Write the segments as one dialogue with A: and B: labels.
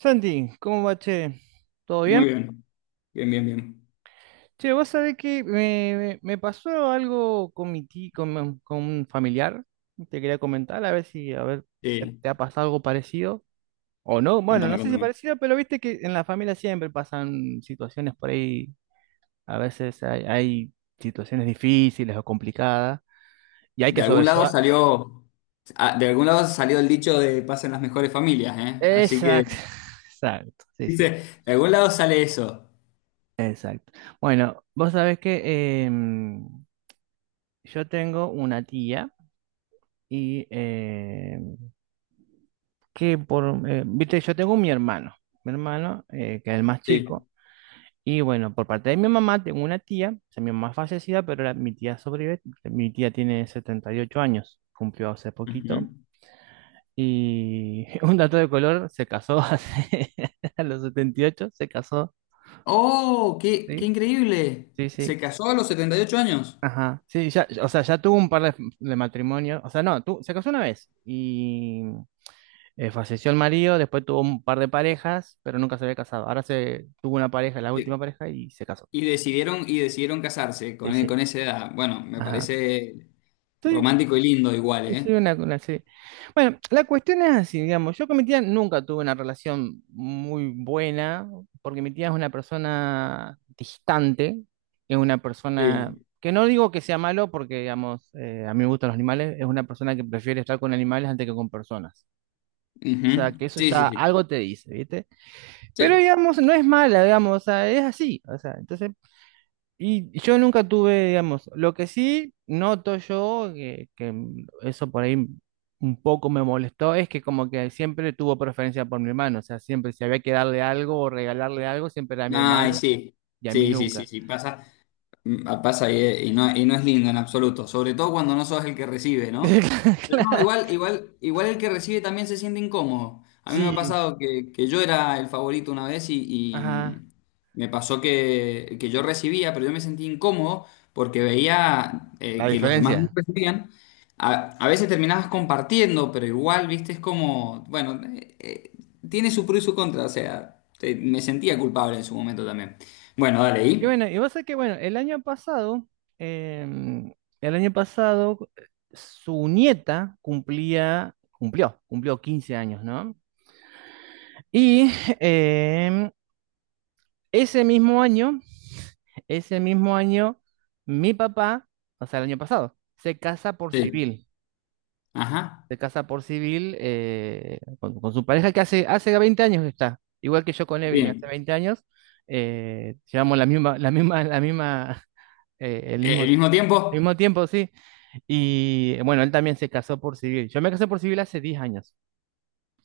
A: Santi, ¿cómo va, che? ¿Todo bien?
B: Muy bien, bien, bien.
A: Che, vos sabés que me pasó algo con mi ti- con un familiar. Te quería comentar, a ver a ver si
B: Sí,
A: te ha pasado algo parecido o no. Bueno, no
B: contame,
A: sé si
B: contame.
A: parecido, pero viste que en la familia siempre pasan situaciones por ahí. A veces hay situaciones difíciles o complicadas y hay
B: De
A: que
B: algún lado
A: sobrellevar.
B: salió, de algún lado salió el dicho de pasen las mejores familias, ¿eh? Así que,
A: Exacto, exacto, sí, sí.
B: dice, de algún lado sale eso.
A: Bueno, vos sabés que yo tengo una tía. Y eh, que viste, yo tengo mi hermano, que es el más chico.
B: Sí.
A: Y bueno, por parte de mi mamá tengo una tía, o sea, mi mamá es fallecida, pero mi tía sobrevive. Mi tía tiene 78 años, cumplió hace poquito.
B: Ujú.
A: Y un dato de color, se casó hace, a los 78 se casó,
B: ¡Oh, qué, qué
A: ¿sí?
B: increíble!
A: Sí,
B: Se
A: sí.
B: casó a los 78 años.
A: Ajá, sí, ya, o sea, ya tuvo de matrimonios, o sea, no, tu- se casó una vez y falleció el marido, después tuvo un par de parejas, pero nunca se había casado. Ahora se tuvo una pareja, la última
B: Sí.
A: pareja, y se casó.
B: Y decidieron casarse con,
A: Dice,
B: con esa edad. Bueno, me
A: ajá.
B: parece
A: Sí,
B: romántico y lindo igual,
A: sí, sí,
B: ¿eh?
A: una serie. Bueno, la cuestión es así, digamos. Yo con mi tía nunca tuve una relación muy buena, porque mi tía es una persona distante, es una persona
B: Sí.
A: que no digo que sea malo, porque, digamos, a mí me gustan los animales, es una persona que prefiere estar con animales antes que con personas. O
B: Ujú.
A: sea, que eso
B: Sí, sí,
A: ya
B: sí.
A: algo te dice, ¿viste? Pero
B: Sí.
A: digamos, no es mala, digamos, o sea, es así, o sea, entonces, y yo nunca tuve, digamos, lo que sí noto yo, que eso por ahí un poco me molestó, es que como que siempre tuvo preferencia por mi hermano, o sea, siempre si había que darle algo o regalarle algo, siempre era a mi
B: Ay,
A: hermano
B: sí.
A: y a mí
B: Sí, sí,
A: nunca.
B: sí, sí. Pasa. Mm, pasa y no es lindo en absoluto, sobre todo cuando no sos el que recibe, ¿no? Pero no,
A: Claro,
B: igual, igual, igual el que recibe también se siente incómodo. A mí me ha
A: sí,
B: pasado que yo era el favorito una vez y,
A: ajá,
B: me pasó que yo recibía, pero yo me sentí incómodo porque veía
A: la
B: que los demás no
A: diferencia.
B: recibían. A veces terminabas compartiendo, pero igual, viste, es como, bueno, tiene su pro y su contra, o sea, me sentía culpable en su momento también. Bueno, dale,
A: Y
B: ¿y?
A: bueno, y vos sabés que, bueno, em, el año pasado, su nieta cumplió 15 años, ¿no? Y em, ese mismo año, ese mismo año, mi papá, o sea, el año pasado, se casa por
B: Sí.
A: civil.
B: Ajá,
A: Se casa por civil con su pareja que hace 20 años que está, igual que yo con Evelyn, hace
B: bien.
A: 20 años, llevamos la misma,
B: Eh, ¿El mismo
A: el
B: tiempo?
A: mismo tiempo, sí, y bueno, él también se casó por civil, yo me casé por civil hace 10 años,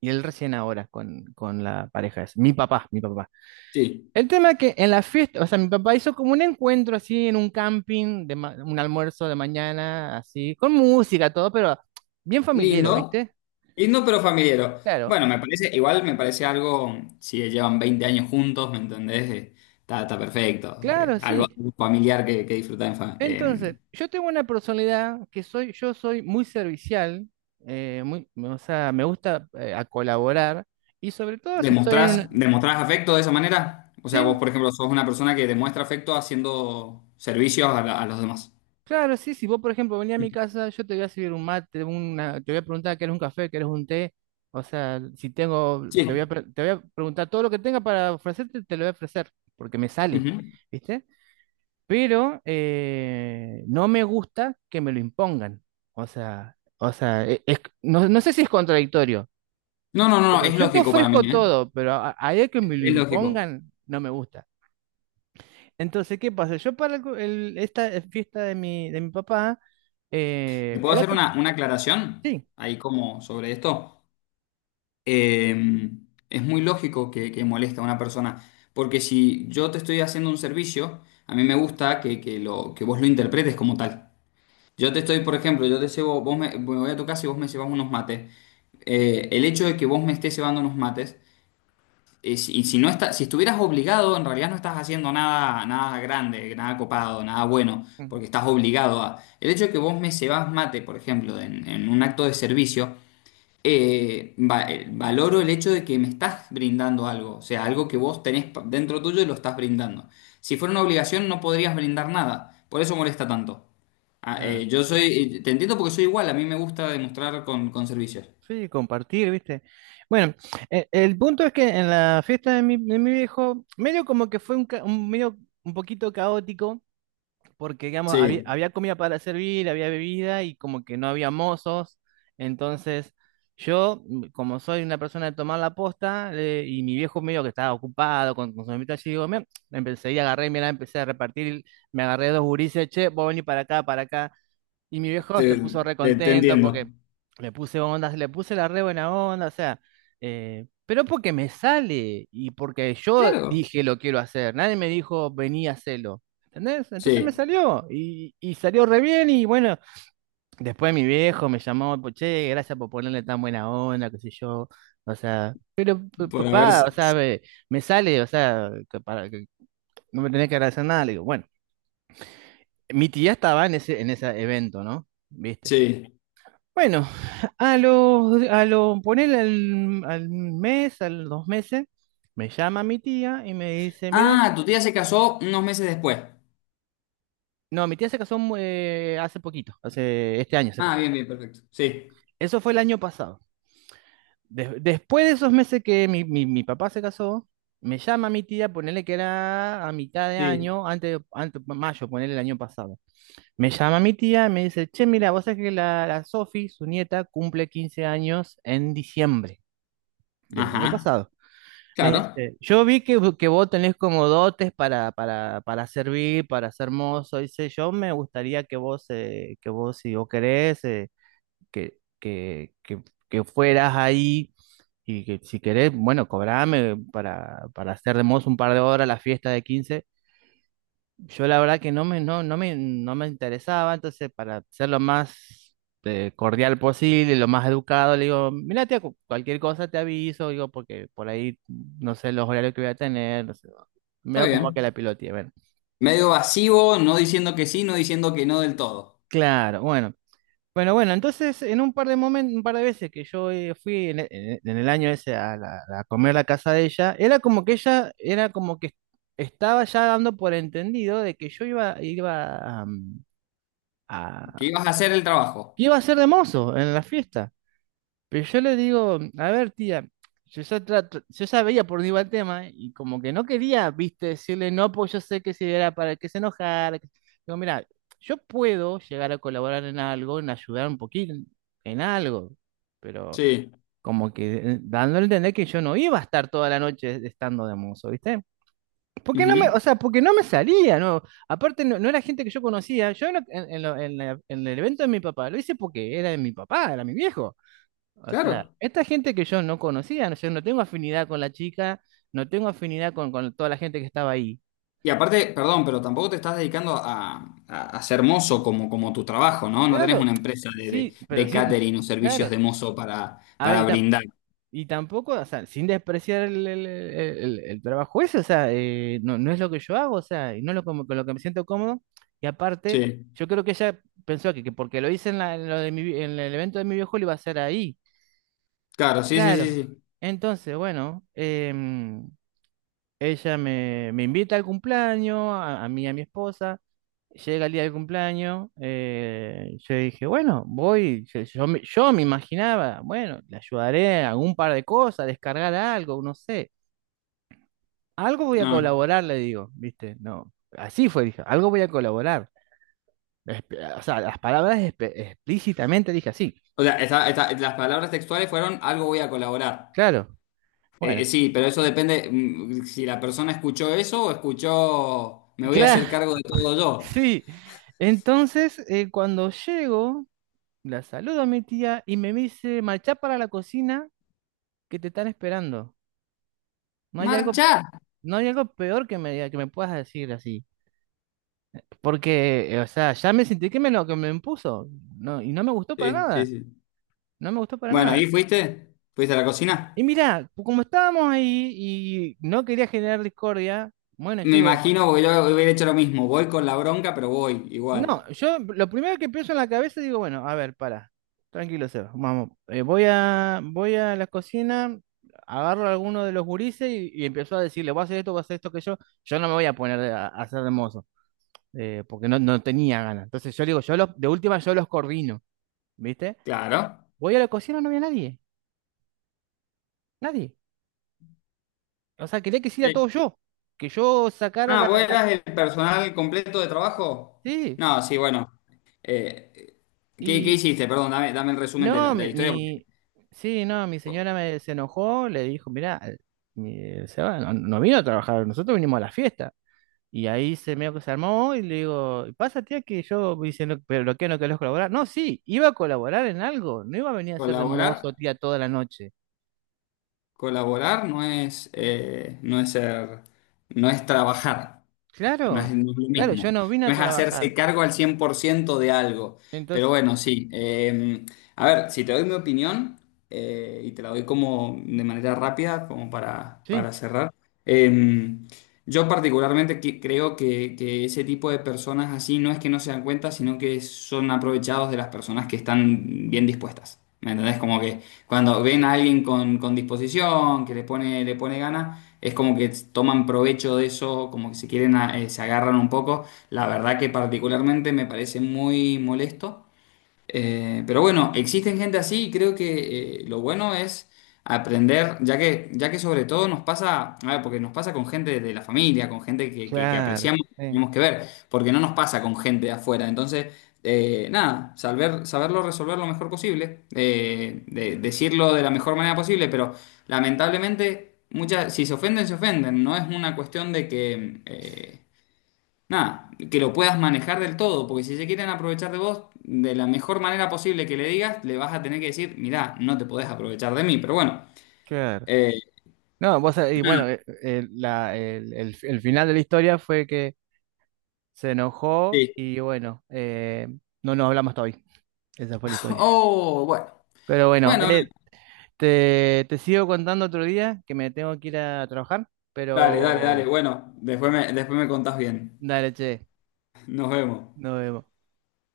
A: y él recién ahora con la pareja, es mi papá.
B: Sí.
A: El tema es que en la fiesta, o sea, mi papá hizo como un encuentro así en un camping, un almuerzo de mañana, así, con música, todo, pero bien familiar,
B: Lindo,
A: ¿viste?
B: lindo pero familiar.
A: Claro,
B: Bueno, me parece, igual me parece algo, si llevan 20 años juntos, ¿me entendés? Está, está perfecto.
A: claro,
B: Algo
A: sí.
B: algo familiar que disfrutás en
A: Entonces, yo tengo una personalidad que soy, yo soy muy servicial, o sea, me gusta a colaborar y sobre todo si estoy en una...
B: ¿demostrás, demostrás afecto de esa manera? O sea, vos,
A: Sí,
B: por ejemplo, sos una persona que demuestra afecto haciendo servicios a, a los demás.
A: claro, sí, si vos, por ejemplo, venís a mi casa, yo te voy a servir un mate, una, te voy a preguntar, ¿qué eres un café, qué eres un té? O sea, si tengo,
B: Sí.
A: te voy a preguntar todo lo que tenga para ofrecerte, te lo voy a ofrecer, porque me sale,
B: Ujú.
A: ¿viste? Pero no me gusta que me lo impongan. No, no sé si es contradictorio,
B: No, no, no,
A: pero
B: es
A: yo te
B: lógico para mí,
A: ofrezco
B: ¿eh?
A: todo, pero a de que me lo
B: Es lógico.
A: impongan, no me gusta. Entonces, ¿qué pasa? Yo para esta fiesta de de mi papá,
B: ¿Te puedo
A: era
B: hacer
A: como-
B: una aclaración
A: sí,
B: ahí como sobre esto? Eh, es muy lógico que moleste a una persona, porque si yo te estoy haciendo un servicio, a mí me gusta que lo, que vos lo interpretes como tal. Yo te estoy, por ejemplo, yo te llevo, vos me, me voy a tu casa y vos me llevas unos mates. El hecho de que vos me estés llevando unos mates y si no está, si estuvieras obligado, en realidad no estás haciendo nada, nada grande, nada copado, nada bueno,
A: ujú,
B: porque estás obligado a. El hecho de que vos me cebás mate, por ejemplo, en un acto de servicio, valoro el hecho de que me estás brindando algo, o sea, algo que vos tenés dentro tuyo y lo estás brindando. Si fuera una obligación, no podrías brindar nada, por eso molesta tanto. Ah,
A: claro,
B: yo soy, te entiendo porque soy igual, a mí me gusta demostrar con servicios.
A: sí, compartir, ¿viste? Bueno, punto es que en la fiesta de de mi viejo, medio como que fue un, un medio un poquito caótico porque digamos,
B: Sí,
A: había comida para servir, había bebida y como que no había mozos. Entonces, yo, como soy una persona de tomar la posta, y mi viejo medio que estaba ocupado con su mamita allí, digo, "Mira", empecé y agarré, mira, empecé a repartir, me agarré dos gurises, che, vos venís para acá, para acá. Y mi viejo se
B: te,
A: puso re
B: te
A: contento
B: entiendo.
A: porque le puse onda, le puse la re buena onda, o sea, pero porque me sale y porque yo
B: Claro,
A: dije lo quiero hacer, nadie me dijo vení a hacerlo, ¿entendés? Entonces me
B: sí.
A: salió y salió re bien y bueno, después mi viejo me llamó, pues, che, gracias por ponerle tan buena onda, qué sé yo, o sea,
B: Por haber...
A: papá, o sea, me sale, o sea, que para, que no me tenés que agradecer nada, le digo, bueno, mi tía estaba en ese evento, ¿no? ¿Viste?
B: Sí.
A: Bueno, a los, a lo, poner al, al mes, a los 2 meses, me llama mi tía y me dice, mira,
B: Ah, tu tía se casó unos meses después.
A: no, mi tía se casó hace poquito, hace este año se
B: Ah,
A: casó.
B: bien, bien, perfecto. Sí,
A: Eso fue el año pasado. Después de esos meses que mi papá se casó, me llama mi tía, ponerle que era a mitad de
B: sí.
A: año, antes, antes mayo, ponerle el año pasado. Me llama mi tía y me dice, che, mira, vos sabés que la Sofi, su nieta, cumple 15 años en diciembre del año
B: Ajá.
A: pasado. Me
B: Claro,
A: dice, yo vi que vos tenés como dotes para servir, para ser mozo. Dice, yo me gustaría que vos, si vos querés, que, que, que, que fueras ahí y que si querés, bueno, cobrame para hacer de mozo un par de horas la fiesta de quince. Yo la verdad que no me, no, no me, no me interesaba, entonces para ser lo más cordial posible, lo más educado, le digo, mira, tía, cualquier cosa te aviso, digo, porque por ahí no sé los horarios que voy a tener, no sé,
B: está
A: veo como que
B: bien.
A: la piloteé, bueno.
B: Medio vacío, no diciendo que sí, no diciendo que no del todo.
A: Claro, bueno. Bueno, bueno, entonces en un par de momentos, un par de veces que yo fui en, e- en e- en el año ese a comer a la casa de ella, era como que ella, era como que estaba ya dando por entendido de que yo iba, am,
B: Que
A: a
B: ibas a hacer el
A: que
B: trabajo.
A: iba a ser de mozo en la fiesta. Pero yo le digo, a ver, tía, yo ya veía por dónde iba el tema y como que no quería, viste, decirle no, pues yo sé que si era para que se enojara. Que- digo, mira, yo puedo llegar a colaborar en algo, en ayudar un poquito en algo, pero
B: Sí.
A: como que dando a entender que yo no iba a estar toda la noche estando de mozo, ¿viste? Porque no me,
B: Ujú.
A: o sea, porque no me salía, ¿no? Aparte, no, no era gente que yo conocía. Yo en lo- en la- en el evento de mi papá lo hice porque era de mi papá, era mi viejo. O sea,
B: Claro.
A: esta gente que yo no conocía, no, yo no tengo afinidad con la chica, no tengo afinidad con toda la gente que estaba ahí.
B: Y aparte, perdón, pero tampoco te estás dedicando a, a ser mozo como, como tu trabajo, ¿no? No tenés
A: Claro,
B: una empresa
A: sí, pero
B: de
A: sí,
B: catering o servicios
A: claro.
B: de mozo
A: A ver,
B: para
A: y tam-
B: brindar.
A: y tampoco, o sea, sin despreciar el trabajo ese, o sea, no, no es lo que yo hago, o sea, y no es lo como- con lo que me siento cómodo. Y aparte,
B: Sí.
A: yo creo que ella pensó que porque lo hice en lo de en el evento de mi viejo, lo iba a hacer ahí.
B: Claro, sí, sí,
A: Claro.
B: sí,
A: Entonces, bueno, ella me, me invita al cumpleaños, a mí y a mi esposa. Llega el día del cumpleaños, yo dije, bueno, voy, yo me imaginaba, bueno, le ayudaré en algún par de cosas, a descargar algo, no sé. Algo voy a
B: sí.
A: colaborar, le digo, ¿viste? No, así fue, dije, algo voy a colaborar. Espe- O sea, las palabras espe- explícitamente dije así,
B: O sea, las palabras textuales fueron algo voy a colaborar.
A: claro, bueno,
B: Sí, pero eso depende mm, si la persona escuchó eso o escuchó me voy a
A: claro,
B: hacer cargo de todo yo.
A: sí. Entonces, cuando llego, la saludo a mi tía y me dice, marcha para la cocina que te están esperando. No hay algo,
B: ¡Marchar!
A: no hay algo peor que que me puedas decir así. Porque, o sea, ya me sentí que me lo que me impuso. No, y no me gustó para
B: Sí, sí,
A: nada.
B: sí.
A: No me gustó para
B: Bueno,
A: nada.
B: ¿y fuiste? ¿Fuiste a la
A: Y
B: cocina?
A: mira, como estábamos ahí y no quería generar discordia, bueno, yo
B: Me
A: digo,
B: imagino, porque yo hubiera hecho lo mismo. Voy con la bronca, pero voy
A: no,
B: igual.
A: yo lo primero que pienso en la cabeza digo, bueno, a ver, para. Tranquilo, Seba. Vamos, voy a la cocina, agarro a alguno de los gurises y empiezo a decirle, voy a hacer esto que yo. Yo no me voy a poner a hacer de mozo, porque no, no tenía ganas. Entonces yo digo, yo los, de última yo los coordino, ¿viste?
B: Claro.
A: Voy a la cocina, no había nadie, nadie. O sea, quería que hiciera
B: Sí.
A: todo yo, que yo sacara
B: Ah,
A: la,
B: ¿vos
A: la-
B: eras el personal completo de trabajo? No, sí, bueno. Eh, ¿Qué, qué
A: Sí,
B: hiciste? Perdón, dame, dame el resumen
A: no,
B: de la historia.
A: sí, no, mi
B: Co-
A: señora me, se enojó, le dijo, mirá, se va, no, no vino a trabajar, nosotros vinimos a la fiesta. Y ahí se medio que se armó y le digo, pasa tía que yo, me dice, "no, pero lo que no querés colaborar. No, sí, iba a colaborar en algo, no iba a venir a ser de
B: ¿Colaborar?
A: mozo tía toda la noche.
B: Colaborar no es, no es ser, no es trabajar. No es,
A: Claro,
B: no es lo
A: claro, yo
B: mismo.
A: no vine
B: No
A: a
B: es
A: trabajar.
B: hacerse cargo al 100% de algo. Pero
A: Entonces,
B: bueno, sí. A ver, si te doy mi opinión, y te la doy como de manera rápida, como
A: sí,
B: para cerrar. eh, yo particularmente creo que ese tipo de personas así no es que no se dan cuenta, sino que son aprovechados de las personas que están bien dispuestas. ¿Me entendés? Como que cuando ven a alguien con disposición, que le pone ganas es como que toman provecho de eso, como que se quieren, se agarran un poco. La verdad que particularmente me parece muy molesto. Pero bueno, existen gente así y creo que lo bueno es aprender, ya que sobre todo nos pasa, a ver, porque nos pasa con gente de la familia, con gente que
A: claro,
B: apreciamos, que
A: sí,
B: tenemos que ver, porque no nos pasa con gente de afuera. Entonces, nada, saber, saberlo resolver lo mejor posible, decirlo de la mejor manera posible, pero lamentablemente, muchas, si se ofenden, se ofenden. No es una cuestión de que... nada, que lo puedas manejar del todo, porque si se quieren aprovechar de vos, de la mejor manera posible que le digas, le vas a tener que decir, mirá, no te podés aprovechar de mí, pero bueno.
A: claro.
B: eh,
A: No, vos, sabés, y bueno, el final de la historia fue que se enojó
B: sí.
A: y bueno, no nos hablamos hasta hoy. Esa fue la historia.
B: Oh, bueno.
A: Pero bueno,
B: Bueno,
A: te sigo contando otro día que me tengo que ir a trabajar,
B: dale, dale, dale.
A: pero
B: Bueno, después me contás bien.
A: dale, che,
B: Nos vemos.
A: nos vemos.